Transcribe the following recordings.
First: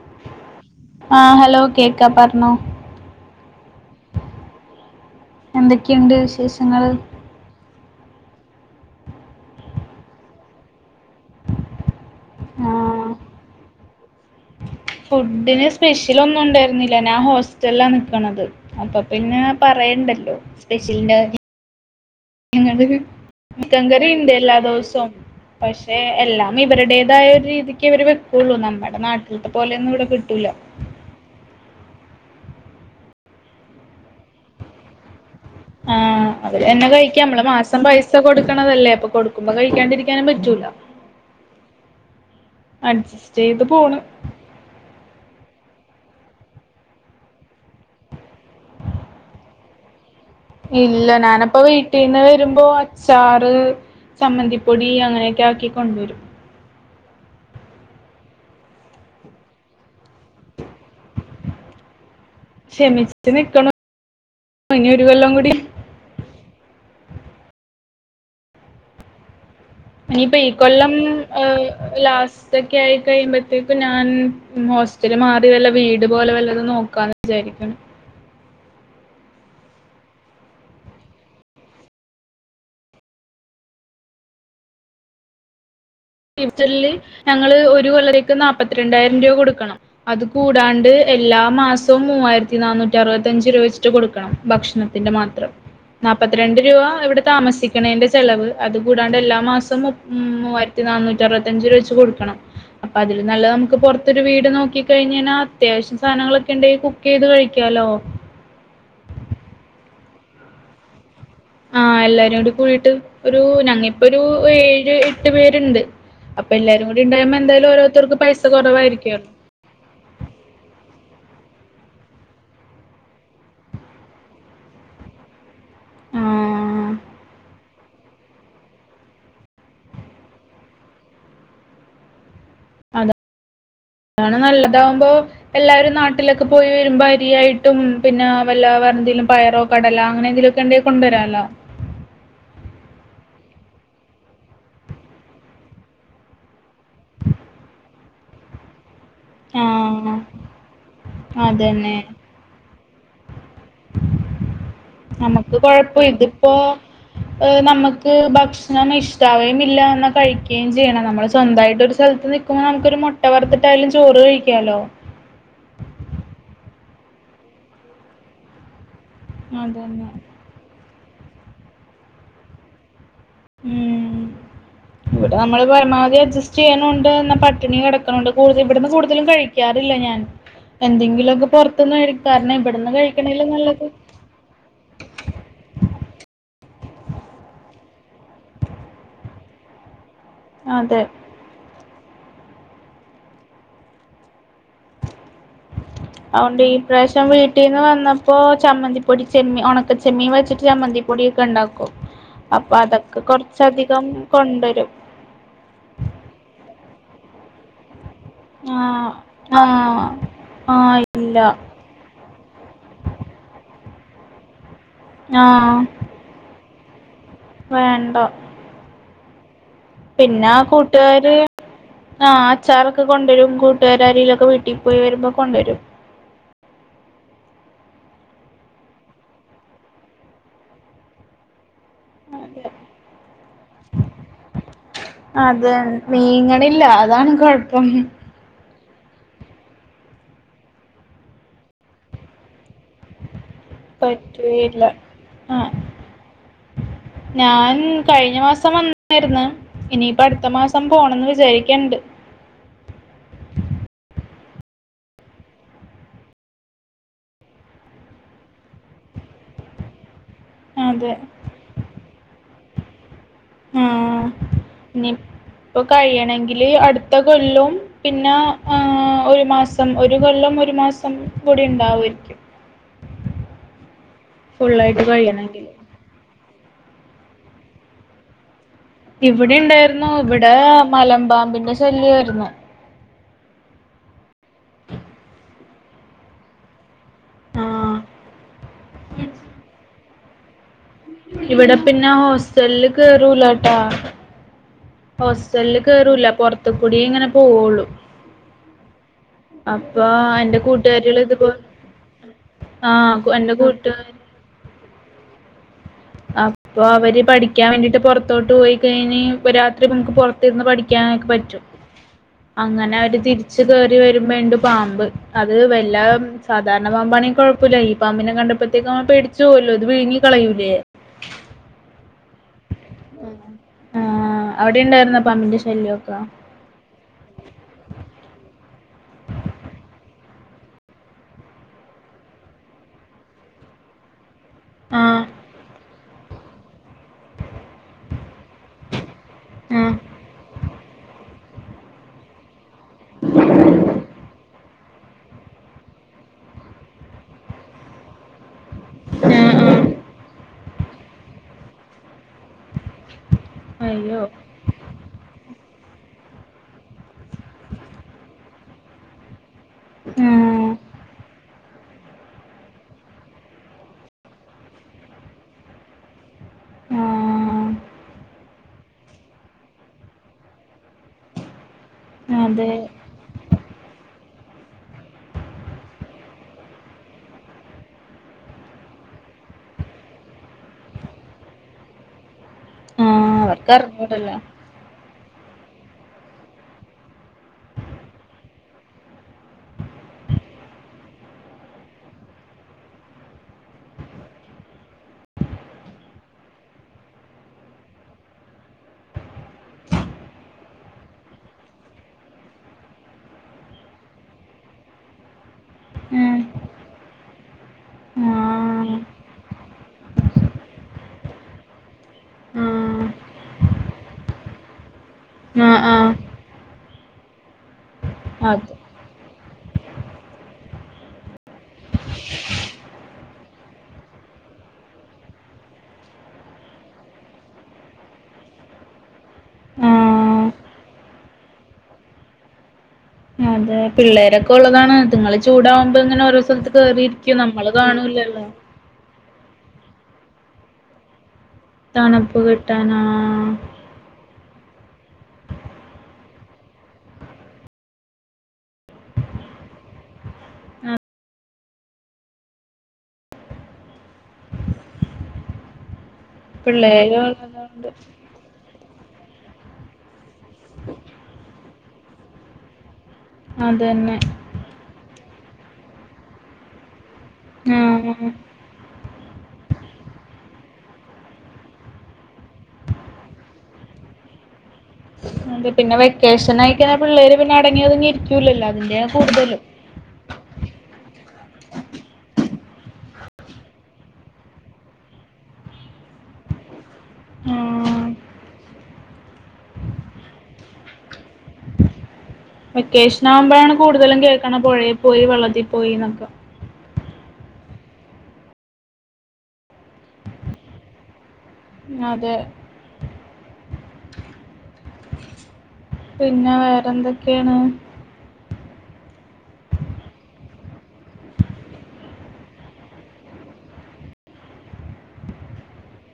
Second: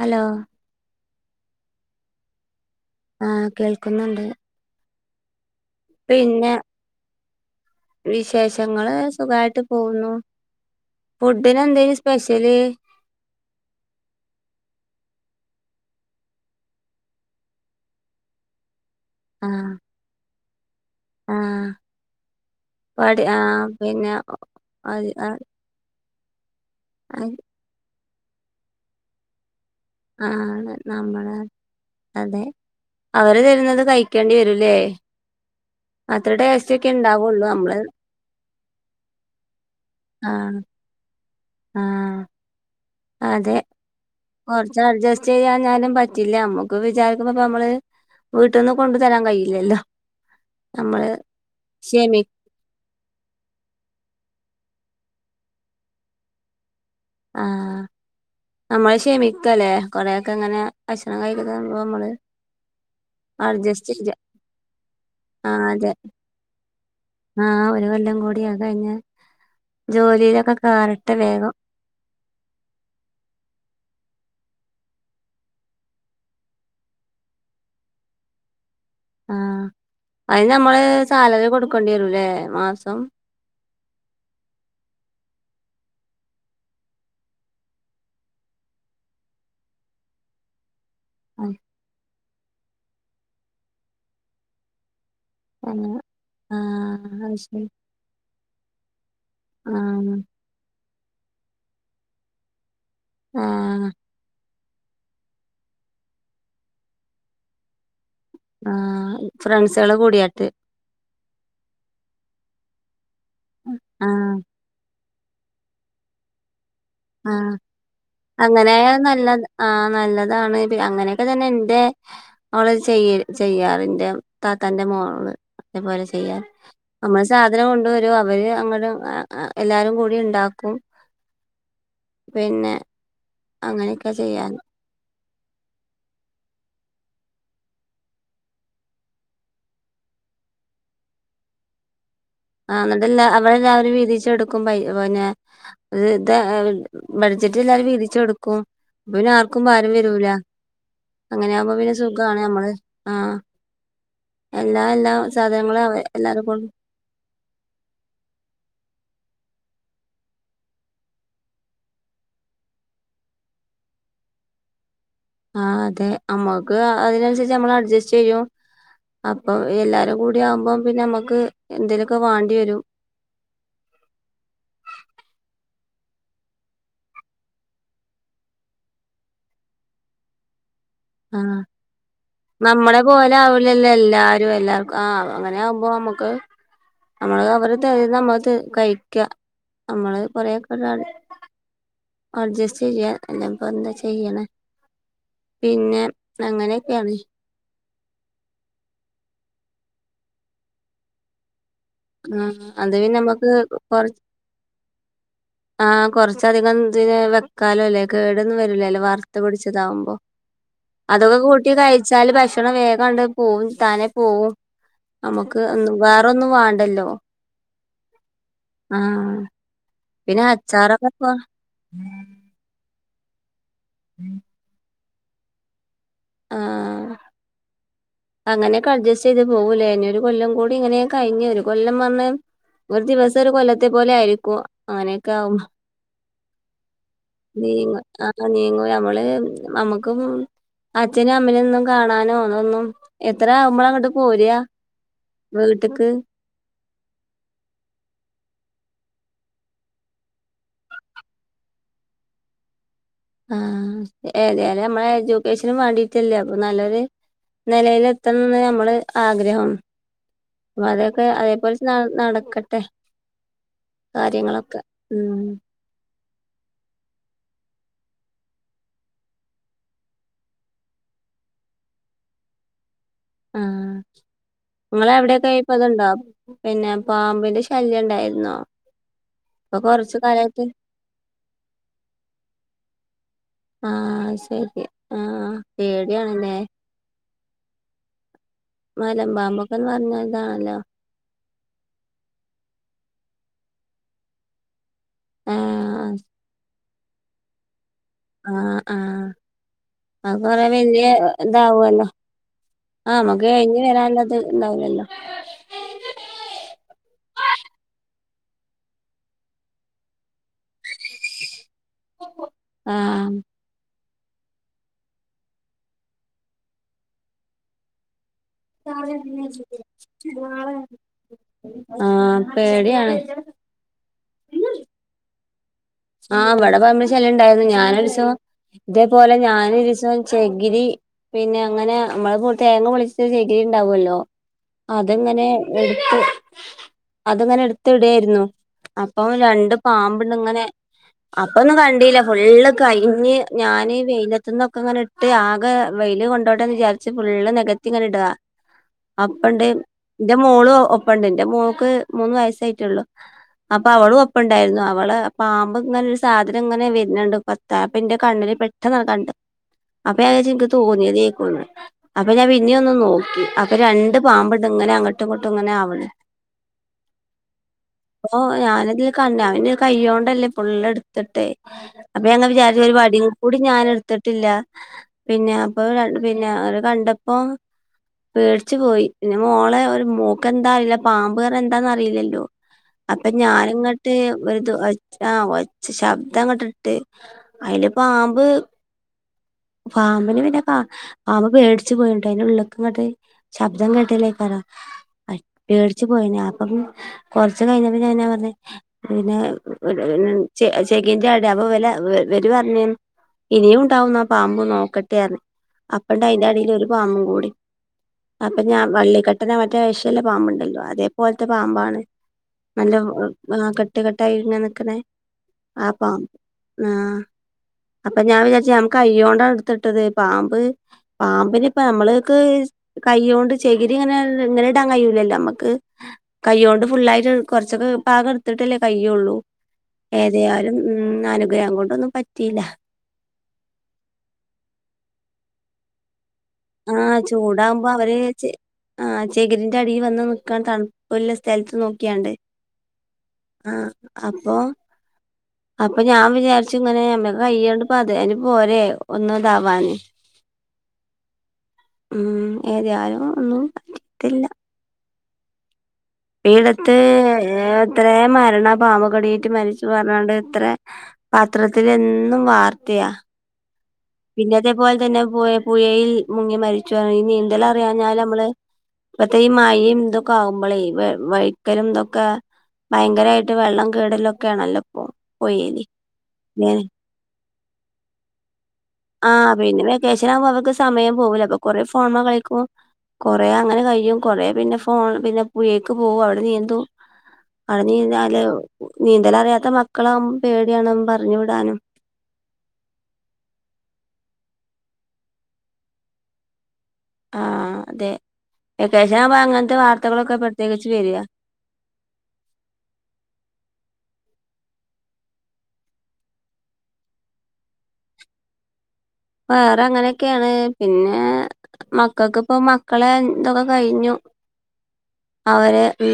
Hello ആഹ് hello കേക്കാ പറഞ്ഞോ ആഹ് കേൾക്കുന്നുണ്ട് എന്തൊക്കെയുണ്ട് പിന്നെ വിശേഷങ്ങള് വിശേഷങ്ങള് സുഖമായിട്ട് പോകുന്നു ഫുഡിന് എന്തേനു സ്പെഷ്യല് ആഹ് ഫുഡിന് സ്പെഷ്യൽ ഒന്നും ഉണ്ടായിരുന്നില്ല ഞാൻ ഹോസ്റ്റലിലാ നിൽക്കണത് അപ്പൊ പിന്നെ ആഹ് പറയണ്ടല്ലോ സ്പെഷ്യലിന്റെ ആഹ് ഞങ്ങക്ക് പടി ആഹ് ചിക്കൻ കറി പിന്നെ ഉണ്ട് എല്ലാ അത് ദിവസവും ആഹ് പക്ഷെ എല്ലാം ഇവരുടേതായ അത് ഒരു രീതിക്ക് ഇവർ വെക്കുള്ളൂ നമ്മുടെ നാട്ടിലത്തെ പോലെന്നും ഇവിടെ ആഹ് കിട്ടൂല അതെ നമ്മള് അതെ അവര് തരുന്നത് കഴിക്കേണ്ടി വരൂലേ ആഹ് അവര് തന്നെ കഴിക്കാം നമ്മള് മാസം പൈസ കൊടുക്കണതല്ലേ അപ്പൊ കൊടുക്കുമ്പോ കഴിക്കാണ്ടിരിക്ക നും ആഹ് പറ്റൂല്ലല്ലോ ആഹ് അഡ്ജസ്റ്റ് ചെയ്ത് പോണ് കോറച്ച് അഡ്ജസ്റ്റ് ചെയ്യാ ഞാനും പറ്റില്ല നമ്മക്ക് വിചാരിക്കുമ്പോപ്പ നമ്മള് വീട്ടന്ന് കൊണ്ടു തരാൻ കഴിയില്ലല്ലോ നമ്മള് ഇല്ല ഞാനിപ്പ വീട്ടീന്ന് ക്ഷമി വര് വരുമ്പോ അച്ചാറ് ചമ്മന്തിപ്പൊടി അങ്ങനെയൊക്കെ ആക്കി കൊണ്ടുവരും ആഹ് നമ്മള് ക്ഷമിക്കല്ലേ കൊറേയൊക്കെ ഇങ്ങനെ ഭക്ഷണം കഴിക്കുന്ന നമ്മള്- ക്ഷമിച്ച് നിക്കണം അഡ്ജസ്റ്റ് ചെയ്യ ഇനി ഒരു കൊല്ലം കൂടി- ആഹ് അതെ ആഹ് ഒരു കൊല്ലം കൂടി അത് കഴിഞ്ഞ- ഇനിപ്പ ഈ ജോലിയിലൊക്കെ കൊല്ലം കേറട്ടെ വേഗം എഹ്- ലാസ്റ്റ് ഒക്കെ ആയി കഴിയുമ്പോത്തേക്കും ഞാൻ ഹോസ്റ്റല് മാറി വല്ല വീട് പോലെ വല്ലത് നോക്കാന്ന് വിജാരിക്കണം. ആഹ് അതിന് നമ്മള് സാലറി കൊടുക്കേണ്ടി വരുല്ലേ മാസം? കിച്ചൺല് ഞങ്ങള് ഒരു കൊല്ലരേക്ക് നാല്പ്പത്തിരണ്ടായിരം രൂപ കൊടുക്കണം അത് കൂടാണ്ട്- എല്ലാ ആഹ് മാസവും മൂവായിരത്തി നാനൂറ്റി അറുപത്തഞ്ച് രൂപ വെച്ചിട്ട് കൊടുക്കണം ഭക്ഷണത്തിൻ്റെ മാത്രം. നാപ്പപത്തിരണ്ട് രൂപ ഇവിടെ അത് ശരി താമസിക്കുണേന്റെ- ചെലവ് അത് കൂടാണ്ട് എല്ലാ മാസവും മു ആഹ് മൂവായിരത്തി നന്നൂറ്റി അറുപത്തി അഞ്ച് രൂപ വെച്ച് കൊടുക്കണം. അപ്പൊ അതില് നല്ലത് നമുക്ക് ആഹ് പുറത്തൊരു വീട് നോക്കി- കഴിഞെനാ അത്യാവശ്യം സാധനങ്ങളൊക്കെ ഇണ്ടെങ്കി കുക്ക് ചെയ്ത് കഴിക്കാലോ? ആഹ് ഫ്രണ്ട്സുകള് കൂടിയായിട്ട്- ആഹ് എല്ലാരും കൂടി കൂടിയിട്ട് ഒരു ഞങ്ങിപ്പൊ ഒരു ആഹ് ഏഴ് എട്ട് പേരുണ്ട്- അപ്പൊ എല്ലാരും കൂടി ഇ ണ്ടായ്പോ ആഹ് എന്താലും ഓരോരുർക്ക് പൈസ അങ്ങനെയായ കുറവായിരിക്കുല്ലോ? നല്ല ആഹ് നല്ലതാണ് അങ്ങനെയൊക്കെ തന്നെ ഇന്റെ- അവള് ചെയ്യ ചെയ്യാറിന്റെ താത്താന്റെ മോള്- അതേപോലെ ചെയ്യാ ആഹ്. നമ്മള് സാധ തനം കൊണ്ട് വരും അവര് അങ്ങട് എല്ലാരും കൂടി ഇണ്ടാക്കും- പിന്നെ- അങ്ങനെയൊക്കെ- അതാണ് ചെയ്യാൻ നല്ലതാവുമ്പോ- എല്ലാരും നാട്ടിലൊക്കെ പോയി വരുമ്പോ അരിയായിട്ടും പിന്നെ വല്ലാ വേറെ എന്തെങ്കിലും പായറോ- കടല അങ്ങനെ എന്തങ്കിലൊക്കെ ഇണ്ടെങ്ക കൊണ്ട് വരാലോ? ആഹ് ഇന്നിട്ടല്ല അവടെ എല്ലാവരും വിതിച് എടുക്കും പ പിന്നെ- അത് ഇതാ ബഡ്ജറ്റ് എല്ലരും വീതിച്ച് എടുക്കും- അപ്പ പിന്നെ ആർക്കും ഭാരം ആഹ് വരൂല അങ്ങനെ ആകുമ്പോ പിന്നെ അതന്നെ സുഗാ ണ് നമ്മള് ആഹ്- എല്ലാ എല്ലാ സാധനങ്ങളും അവ എല്ലാരുംകോണ്ട്- എഹ് നമക്ക് ഭക്ഷണം ഇഷ്ടാവയും ഇല്ല എന്ന കഴിക്കുകയും ചെയ്യണം നമ്മള് സ്വന്തയിട്ട് ഒരു സ്ഥലത്ത്- ഇപ്പം നമുക്ക് ഒരു മുട്ട വർത്തിട്ടയാലും ചോറ് കഴിക്കാലോ? ആഹ് അതെ നമ്മക്ക് അതിനനുസരിച്ച് നമ്മൾ അഡ്ജസ്റ്റ് ചെയ്യും അപ്പൊ അതന്നെ. എല്ലാരും കൂട് ടി ആവുമ്പോം പിന്നെ നമക്ക് എന്തേലുക്കെ വേണ്ടി വരും. ഉം. നമ്മള് പരമാവധി അഡ്ജസ്റ്റ് ചെയ്ണൂണ്ട് എന്നാ പട്ടിണി കിടക്കണണ്ട് ക ഇവിടുന്ന് കൂടുതലും കഴിക്കാറില്ല ഞാൻ- എന്തെങ്കിലു ഒക്കെ ആ പുറത്തന്ന് ക കാരണം ഇവിടന്ന് നമ്മളെ പോലെ കഴിക്കണല്ലോ നല്ലത്- ആവില്ലല്ലോ എല്ലാരും എല്ലാം- ആഹ് അങ്ങനെ ആവുമ്പോ നമക്ക് നമ്മള് അവര് ത നമ്മള് കഴിക്ക- നമ്മള് കൊറെയൊക്കെ അതെ ഒരാള്- അഡ്ജസ്റ്റ് ചെയ്യ അല്ല ഇപ്പൊ എന്താ ചെയ്യ്ണെ? പിന്നെ അതുകൊണ്ട് ഈ അങ്ങനെയൊക്കെയാണ്- പ്രാവശ്യം വീട്ടീന്ന് വന്നപ്പോ ചമ്മന്തിപ്പൊടി ചെമ്മീ ഉണക്ക ചെമ്മീൻ വെച്ചിട്ട് ചമ്മന്തിപ്പൊടിയൊക്കെ ഇണ്ടാക്കും. ആഹ് അപ്പൊ അത് പിന്നെ അതൊക്കെ നമ്മക്ക് കൊറച്ചധികം കൊറ കൊണ്ടുവരും. ആഹ് കൊറച്ചധികം ഇതിന് വെക്കാലോ അല്ലെ? കേടൊന്നും വരിലല്ലോ ആഹ് വാർത്ത് ആഹ് പിടിച്ചതാവുമ്പോ ആഹ് അതൊക്കെ ഇല്ല കൂട്ടി കയ് വച്ചാല് ഭക്ഷണം വേഗണ്ട് പോവും താനെ പോവും നമുക്ക് ആഹ് ഒ വേറ ഒന്നും വേണ്ട ണ്ടല്ലോ വേണ്ട ആഹ് പിന്നെ ആഹ് അച്ചാറൊക്കെ ഇപ്പോ കൂട്ടുകാര് ആ അച്ചാറൊക്കെ കൊണ്ടുവരും കൂട്ടുകാരാരിലൊക്കെ വീട്ടില് പോയി വരുമ്പോൾ കൊണ്ടുവരും ആഹ് അങ്ങനെയൊക്കെ അഡ്ജെസ്റ്റ് ചെയ്ത് പോവൂലെനൊ ഒരു കൊല്ലം കൂടി ഇങ്ങനെ കഴിഞ്ഞ് വരും കൊല്ലം പറഞ്ഞ അതെ ഒരു ദിവസം ഒരു കൊല്ലത്തെ പോലെ ആയിരിക്കും അങ്ങനെയൊക്കെ ആകും അതെ മീങ്ങ ഇല്ല അതാണ് കൊഴപ്പം നീങ്ങുല നമ്മള് നമ്മുക്ക് അച്ഛനും അമ്മലൊന്നും കാണാനോ അതൊന്നും എത്ര ആവുമ്പോള അങ്ങോട്ട് പോരയാ പറ്റുകയില്ല വീട്ടക്ക് ഞാന് കഴിഞ്ഞ മാസം വന്നായിരുന്നു ഇനിയിപ്പ അടുത്ത മാസം പോണംന്ന് വിചാരിക്കണ്ട് ആഹ് ഏതാലേ നമ്മളെ എഡ്യൂക്കേഷനും വേണ്ടിട്ടല്ലേ അപ്പൊ നല്ലൊരു നെലെല്ൽത്തണംന്ന് നമ്മള് ആഗ്രഹം അപ്പ അതെ അതൊക്കെ അതേപോലെ നടക്കട്ടെ ആ കാര്യങ്ങളൊക്കെ ഇനി ഉ ഇപ്പൊ കഴിയണമെങ്കില് അടുത്ത കൊല്ലം പിന്നെ ഒരു മാസം ഒരു കൊല്ലം ഒരു മാസം കൂടി ഉണ്ടാവുരിക്കും ആഹ് നിങ്ങ എവിടെക്കെ കഴിയണമെങ്കിൽ ആയിപ്പ ഇതുണ്ടോ പിന്നെ പാമ്പിന്റെ ശല്യം ഉണ്ടായിരുന്നോ ഇവിടെ ഇപ്പൊ ഉണ്ടായിരുന്നു കൊറച്ചു ഇവിടെ കാലായിട്ട് മലമ്പാമ്പിന്റെ ശല്യമായിരുന്നു ആഹ് ശരി ആ പേടിയാണെല്ലെ ആ മലമ്പാമ്പൊക്കെന്ന് പറഞ്ഞ ഇതാണല്ലോ ഇവിടെ പിന്നെ ഹോസ്റ്റലില് കേറൂലാട്ടാ ഹോസ്റ്റലില് ആഹ് കേറൂല പൊറത്ത് കൂടി ഇങ്ങനെ പോവുള്ളു ആഹ് ആഹ് അപ്പൊ അത് എന്റെ കൊറെ വല്യ കൂട്ടുകാരികൾ ഇതുപോലെ ഇതാവുമല്ലോ ആഹ് നമ്മുക്ക് എന്റെ കഴിഞ്ഞ് കൂട്ടുകാര് വരാനുള്ളത് ഉണ്ടാവില്ലല്ലോ അപ്പൊ അവര് പഠിക്കാൻ വേണ്ടിട്ട് പുറത്തോട്ട് പോയി കഴിഞ് രാത്രി നമുക്ക് പുറത്തിരുന്ന് പഠിക്കാനൊക്കെ പറ്റും അങ്ങനെ അവര് ആഹ് തിരിച്ച് കറി വരുമ്പോണ്ട് പാമ്പ് അത് വല്ല സാധാരണ പാമ്പാണെങ്കും കുഴപ്പമില്ല ഈ പാമ്പിനെ കണ്ടപ്പോ പേടിച്ച് പോവല്ലോ അത് വിഴങ്ങികളയൂലേ ആഹ് പേടി ആഹ് ആഹ് അവിടെ ഉണ്ടായിരുന്ന പമ്പിന്റെ ശല്യം ആഹ് ഇവിടെ പാമ്പിന്റെ ശല്ണ്ടായിരുന്നു ഞാനൊരുസം ഇതേപോലെ ഞാന ഒരുരുസം ചെകിരി പിന്നെ അങ്ങനെ നമ്മള് തേങ്ങ പൊളിച്ച ചെകിരി ഉണ്ടാവുമല്ലോ ആഹ് അതെങ്ങനെ എടുത്ത് അതെങ്ങനെ എടുത്ത് ഇടെയായിന്നു അപ്പൊ രണ്ട് പാമ്പണ്ട് ഇങ്ങനെ ആ [unintelligible] അപ്പൊന്നും കണ്ടീല്ല ഫുള്ള് കഴിഞ്ഞ് ഞാൻ വെയിലത്ത നിന്നൊക്കെ ഇങ്ങനെ ഇട്ട് ആകെ വെയില് കൊണ്ട ന്ന് വിചാരിച്ച് ഫുള്ള് നികത്തി ഇങ്ങനെ ഇടതാ അപ്പണ്ട് ആഹ് ആഹ് എന്റെ മോള് ഒപ്പുണ്ട് എന്റെ മോക്ക് മൂന്ന് വയസ്സായിട്ടുള്ളു അപ്പൊ അവളും അയ്യോ ഒപ്പണ്ട് ഉണ്ടായിരുന്നു അവള് പാമ്പ് ഇങ്ങനെ ഒരു സാധനം ഇങ്ങനെ വരുന്നുണ്ട്. പത്താപ്പന്റെ കണ്ണില് പെട്ടെന്ന് കണ്ടു. അപ്പം ഞൻവിചരച്ചു എനിക്ക് ആഹ് തെനിയത് യ്ക്കുന്ന്. അപ്പൊ ഞാൻ പിന്നെ ഒന്ന് നോക്കി അപ്പൊ രണ്ട് പാമ്പണ്ട് ഇങ്ങനെ അങ്ങോട്ടും ഇങ്ങോട്ടും ഇങ്ങനെ ആവണ്. ആഹ് ഓ ഞാന് അതില് കണ്ട് അവന്റെ കയ്യോട്. ല്ലേ പുള്ള് എടുത്തിട്ട് അപ്പൊ ഞെൻ അതെ വിചാരിച്ച് ഒരു വടി കൂടി ഞൻ എടുത്തിട്ടില്ല പിന്നെ അപ്പൊ പിന്നെ അവര് കണ്ടപ്പം. പേടിച്ചു പോയി മോളെ ഒരു മോക്ക് എന്താ അറിയില്ല പാമ്പ് പറഞ്ഞ എന്താന്ന് അറിയില്ലല്ലോ? ആ അപ്പൊ ഞാന് ങ്ങട്ട് ഒരു ആഹ് വച്ച് ശബ്ദം അങ്ങട്ടിട്ട് അതില പാമ്പ്. പാമ്പിന് പിന്നെ പാമ്പ് പേടിച്ചു പോയിണ്ട് അതിന്റെ ഉള്ളക്ങ്ങട്ട്. ശബ്ദം കട്ടല്ലേ കരൃം പേടിച്ചു പോയനെ അപ്പം കൊറച്ച് കഴിഞ്ഞ പി ഞ പറഞ്ഞ പിന്നെ ച ചെകിന്റെ അട അപ്പൊ വില വരു പറഞ്ഞ് ഇനിയും ഉണ്ടാവുന്ന ആ പാമ്പും നോക്കട്ടെന്ന് അപ്പണ്ട് ആഹ് അയിന്റെ അടിൽ ഒരു പാമ്പും കൂടി. അപ്പൊ ഞാൻ ആഹ് വള്ളിക്കെട്ടന മറ്റേ ഴശല്ല പാമ്പു ഉണ്ടല്ലോ അതേപോലത്തെ പാമ്പാണ് നല്ല് ആഹ് കട്ട് കെട്ടായി ങ്ങനെ നി ക്കണേ ആഹ് ആ ആഹ് പാമ്പ് അപ്പ ഞാൻ അത് വിചാച് കയോണ്ട എടുത്തിട്ടത് പാമ്പ് പാമ്പിന ഇപ്പ നമ്മൾക്ക് കയ്യോണ്ട് ചേകിരി ഇങ്ങനെ ഇങ്ങനെ ഇടാൻ കഴൂലല്ലോ നമ്മുക്ക്. കൈ്യ കൊണ്ട് ഫുള്ളായിട്ട് കുറച്ചൊക്കെ പാകം എടുത്തിട്ടല്ലേ കയ്യള്ളൂ. ആഹ് ഏതായാലും ഉ അനുഗ്രഹം കൊണ്ടൊന്നും പറ്റിയില്ല. അതെ പിള്ളേരൊക്കെ ഉള്ളതാണ്. ആറ്റിങ്ങള് ചൂടാവുമ്പോ ഇങ്ങനെ ഓരോ സ്ഥല- ആഹ് കേറിരികും നമ്മള് ചൂടാവുമ്പോ അവര് കാണൂലല്ലോ. ചെ ആഹ് ചേകരിന്റെ അടിയിൽ വന്ന് നക്കാ തണ ഒല്ല് ഉളളസ്ഥലത്ത് നോക്കിയാണ്ട്. തണുപ്പ് കിട്ടാനാ ആഹ് അപ്പൊ അപ്പൊ ഞാൻ വിചാരിച്ച് ഇങ്ങനെ കയ്യണ്ട് അത് അന് പോരെ ഒന്നും ഇതാവാന്. ഉ ഏതാലും ഒന്നും പറ്റിത്തില്ല. ഇടത്ത് പിള്ളേര് ഉള്ളതുകൊണ്ട് എത്രേ മരണ പാമ്പ് കടയിട്ട് മരിച്ചു പറഞ്ഞാണ്ട്. അത്ര പത്രത്തിലെന്നും വാർത്തയാ അതന്നെ പിന്നെ അതേപോലെ തന്നെ പു പുഴയിൽ മുങ്ങി മരിച്ചു ഈ നീന്തൽ അറിയാഞ്ഞാൽ ആഹ് ഞമ്മള്. ഇപ്പത്തെഈ മഴയും ഇന്തൊക്കെ ആവുമ്പോളേ വഴിക്കലും ന്തൊക്കെ ഭയങ്കരമായിട്ട് വെള്ളം കേടലൊക്കെ ആണല്ലോ? അതെ പിന്നെ വെക്കേഷൻ യിയിക്ക പിള്ളേര് പിന്നെ അടങ്ങി യോതുങ്ങി ഇരിക്കൂലല്ലോ അതിന്റെ ആഹ് പിന്നെ വെക്കേഷൻ ആകുമ്പോ അവർക്ക് സമയം പോവില്ല അപ്പൊ കൊറെ ഫോണ് മ്മേ കളിക്കും. കൊറെ അങ്ങനെ കഴിയും കൊറ പിന്നെ ഫോൺ പിന്നെ പുഴേക്ക് പോവും അവിടെ നീന്തും. ആഹ് നീന്തല് നീന്തലറിയാത്ത മക്കള വുമ്പോ പേടിയാണ് പറഞ്ഞു വിടാനും. വെക്കേഷൻ ആകുമ്പോഴാണ് കൂടുതലും കേൾക്കണ് പുഴയിൽ പോയി വെള്ളത്തിൽ പോയി എന്നൊക്കെ ആ അതെ വെക്കേഷൻ ആകുമ്പോ അങ്ങനത്തെ വാർത്തകളൊക്കെ പ്രത്യേകിച്ച് വരിക. അതെ പിന്നെ വേറെന്തൊക്കെയാണ്. വേറെ അങ്ങനെയൊക്കെയാണ്. പിന്നെ മക്കക്ക്പ്പം മക്കളെ ഇതൊക്കെ കഴിഞ്ഞു അവര് ഉം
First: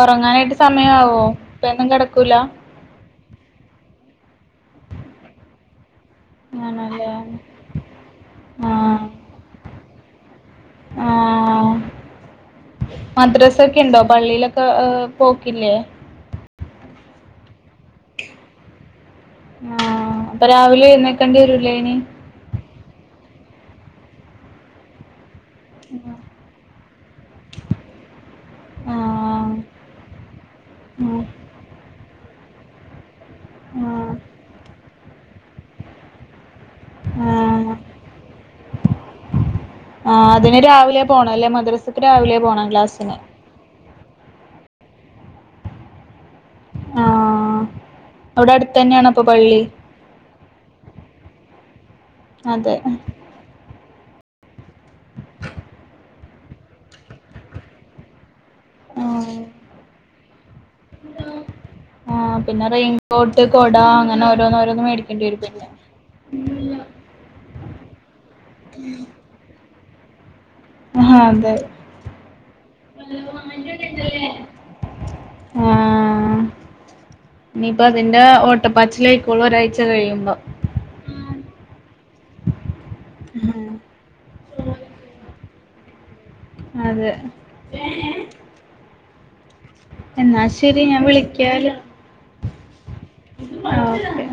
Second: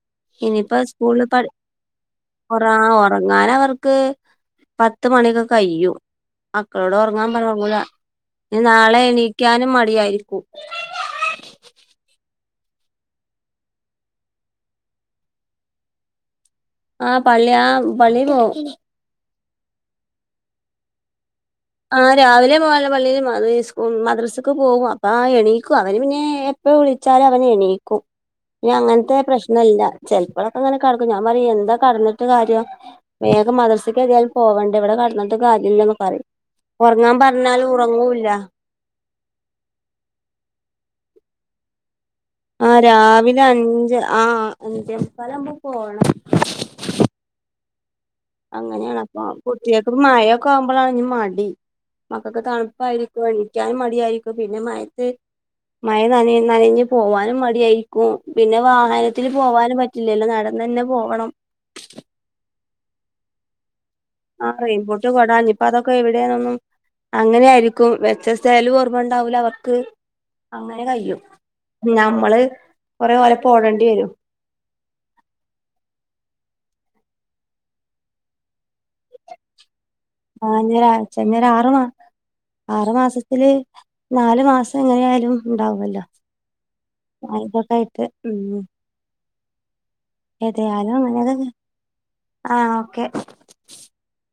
ഒറങ്ങാനായിട്ട് സമയ ആവോ ഇപ്പഴൊന്നും കടക്കൂല ആഹ് ഒറങ്ങാനവർക്ക് പത്ത് മണി ഒക്കെ കഴിയും മക്കളോട് ആണല്ലേ ഒറങ്ങാൻ പറഞ്ഞ ഒറങ്ങൂല ഇഞ്ഞ് ആ നാളെ എണീക്കാനും മടിയായിരിക്കും ഇമ്മച്ചി ആഹ് മദ്രാസൊക്കെ ഇണ്ടോ പള്ളിയിലൊക്കെ ഏഹ് പോക്കില്ലേ ആഹ് പള്ളി ആഹ് പള്ളി പോവും ആഹ് അപ്പൊ രാവിലെ എഴുന്നേക്കെണ്ടി വരൂലേ ഇനി ആ രാവിലെ പോല പള്ളിയില് മദ് ഇസ്കൂ മദ്രസക്ക് പോകും അപ്പ ആഹ് എണീക്കും അവര് പിന്നെ ഇപ്പ വിളിച്ചാല് അവൻ എണീക്കും ഇനി ആ അങ്ങനത്തെ പ്രശ്നം ഇല്ല ചെലപ്പളൊക്കെ അങ്ങനെ കടക്കും ഉം ഞാൻ പറയും എന്താ കടന്നിട്ട് കാര്യം വേഗം ആ മദ്രസ്ക്കേതായാലും പോവണ്ടേ ഇവിടെ കടന്ന്ട്ട് കാര്യല്ലന്ന് പറയും ഒറങ്ങാൻ പറഞ്ഞാലു ഉറങ്ങൂല്ല. ആഹ് അതിന് രാവിലെ പോണം അല്ലെ മദ്രസക്ക് രാവിലെ പോണം ആഹ് ക്ലാസ്സിന് രാവിലെ അഞ്ച് ആഹ് അഞ്ചേമുക്കാലാവുമ്പം പോണം. ആഹ് അവിടെ അടുത്തന്നെയാണൊ ഇപ്പൊ പള്ളി ഇപ്പപ്പൊ മഴൊക്കെ ആവുമ്പളാണ് ഇനി മടി മക്കക്ക് അതെ തണുപ്പായിരിക്കു [unintelligible] ക്ക്യാനും മടിയായിരിക്കും പിന്നെ മയത്ത് മഴ നനയ് നനഞ്ഞ് പോവാനും മടിയായി ക്കും പിന്നെ വാഹനത്തില് ആ പോവാനും പറ്റില്ലല്ലോ നടന്നന്നെ പോവണം. ആഹ് പിന്നെ റെയിൻകോട്ട് കൊട അങ്ങ ആഹ് റെയിൻ കോട്ട് കൊട ഇഞ്ഞ്പ്പോ അതൊക്കെ എവിടെന്നൊന്നും അങ്ങനെ ആയിരിക്കും വെച്ച സ്ഥലും ഓർമ്മ ഉണ്ടാവൂല അവർക്ക് അങ്ങനെ അഹ് കഴിയും അതെ നമ്മള് കൊറേ ഓലപ്പം ഓടേണ്ടി വരും [inaudible] ആഹ് ഇനിയിപ്പ അതിന്റെ ഓട്ടപ്പാച്ചിലെയ്ക്കോള്ളു ഒരാഴ്ച കഴിയുമ്പം. ആഹ് ഇഞ്ഞൊരാഴ്ച്ച ഇഞ്ഞൊരു ആറുമാ ആറുമാസത്തില് ആഹ് നാല് മാസം എങ്ങനെ ആയാലും ഉണ്ടാവൊല്ലോ അതെ ആ ഇതൊക്കെ ആയിട്ട് ഉം എന്നാ ശരി ഏതയാലും ഞാൻ അങ്ങനെ തന്നെ വിളിക്കാല് ആഹ് ഓക്കെ ആഹ് ഓക്കെ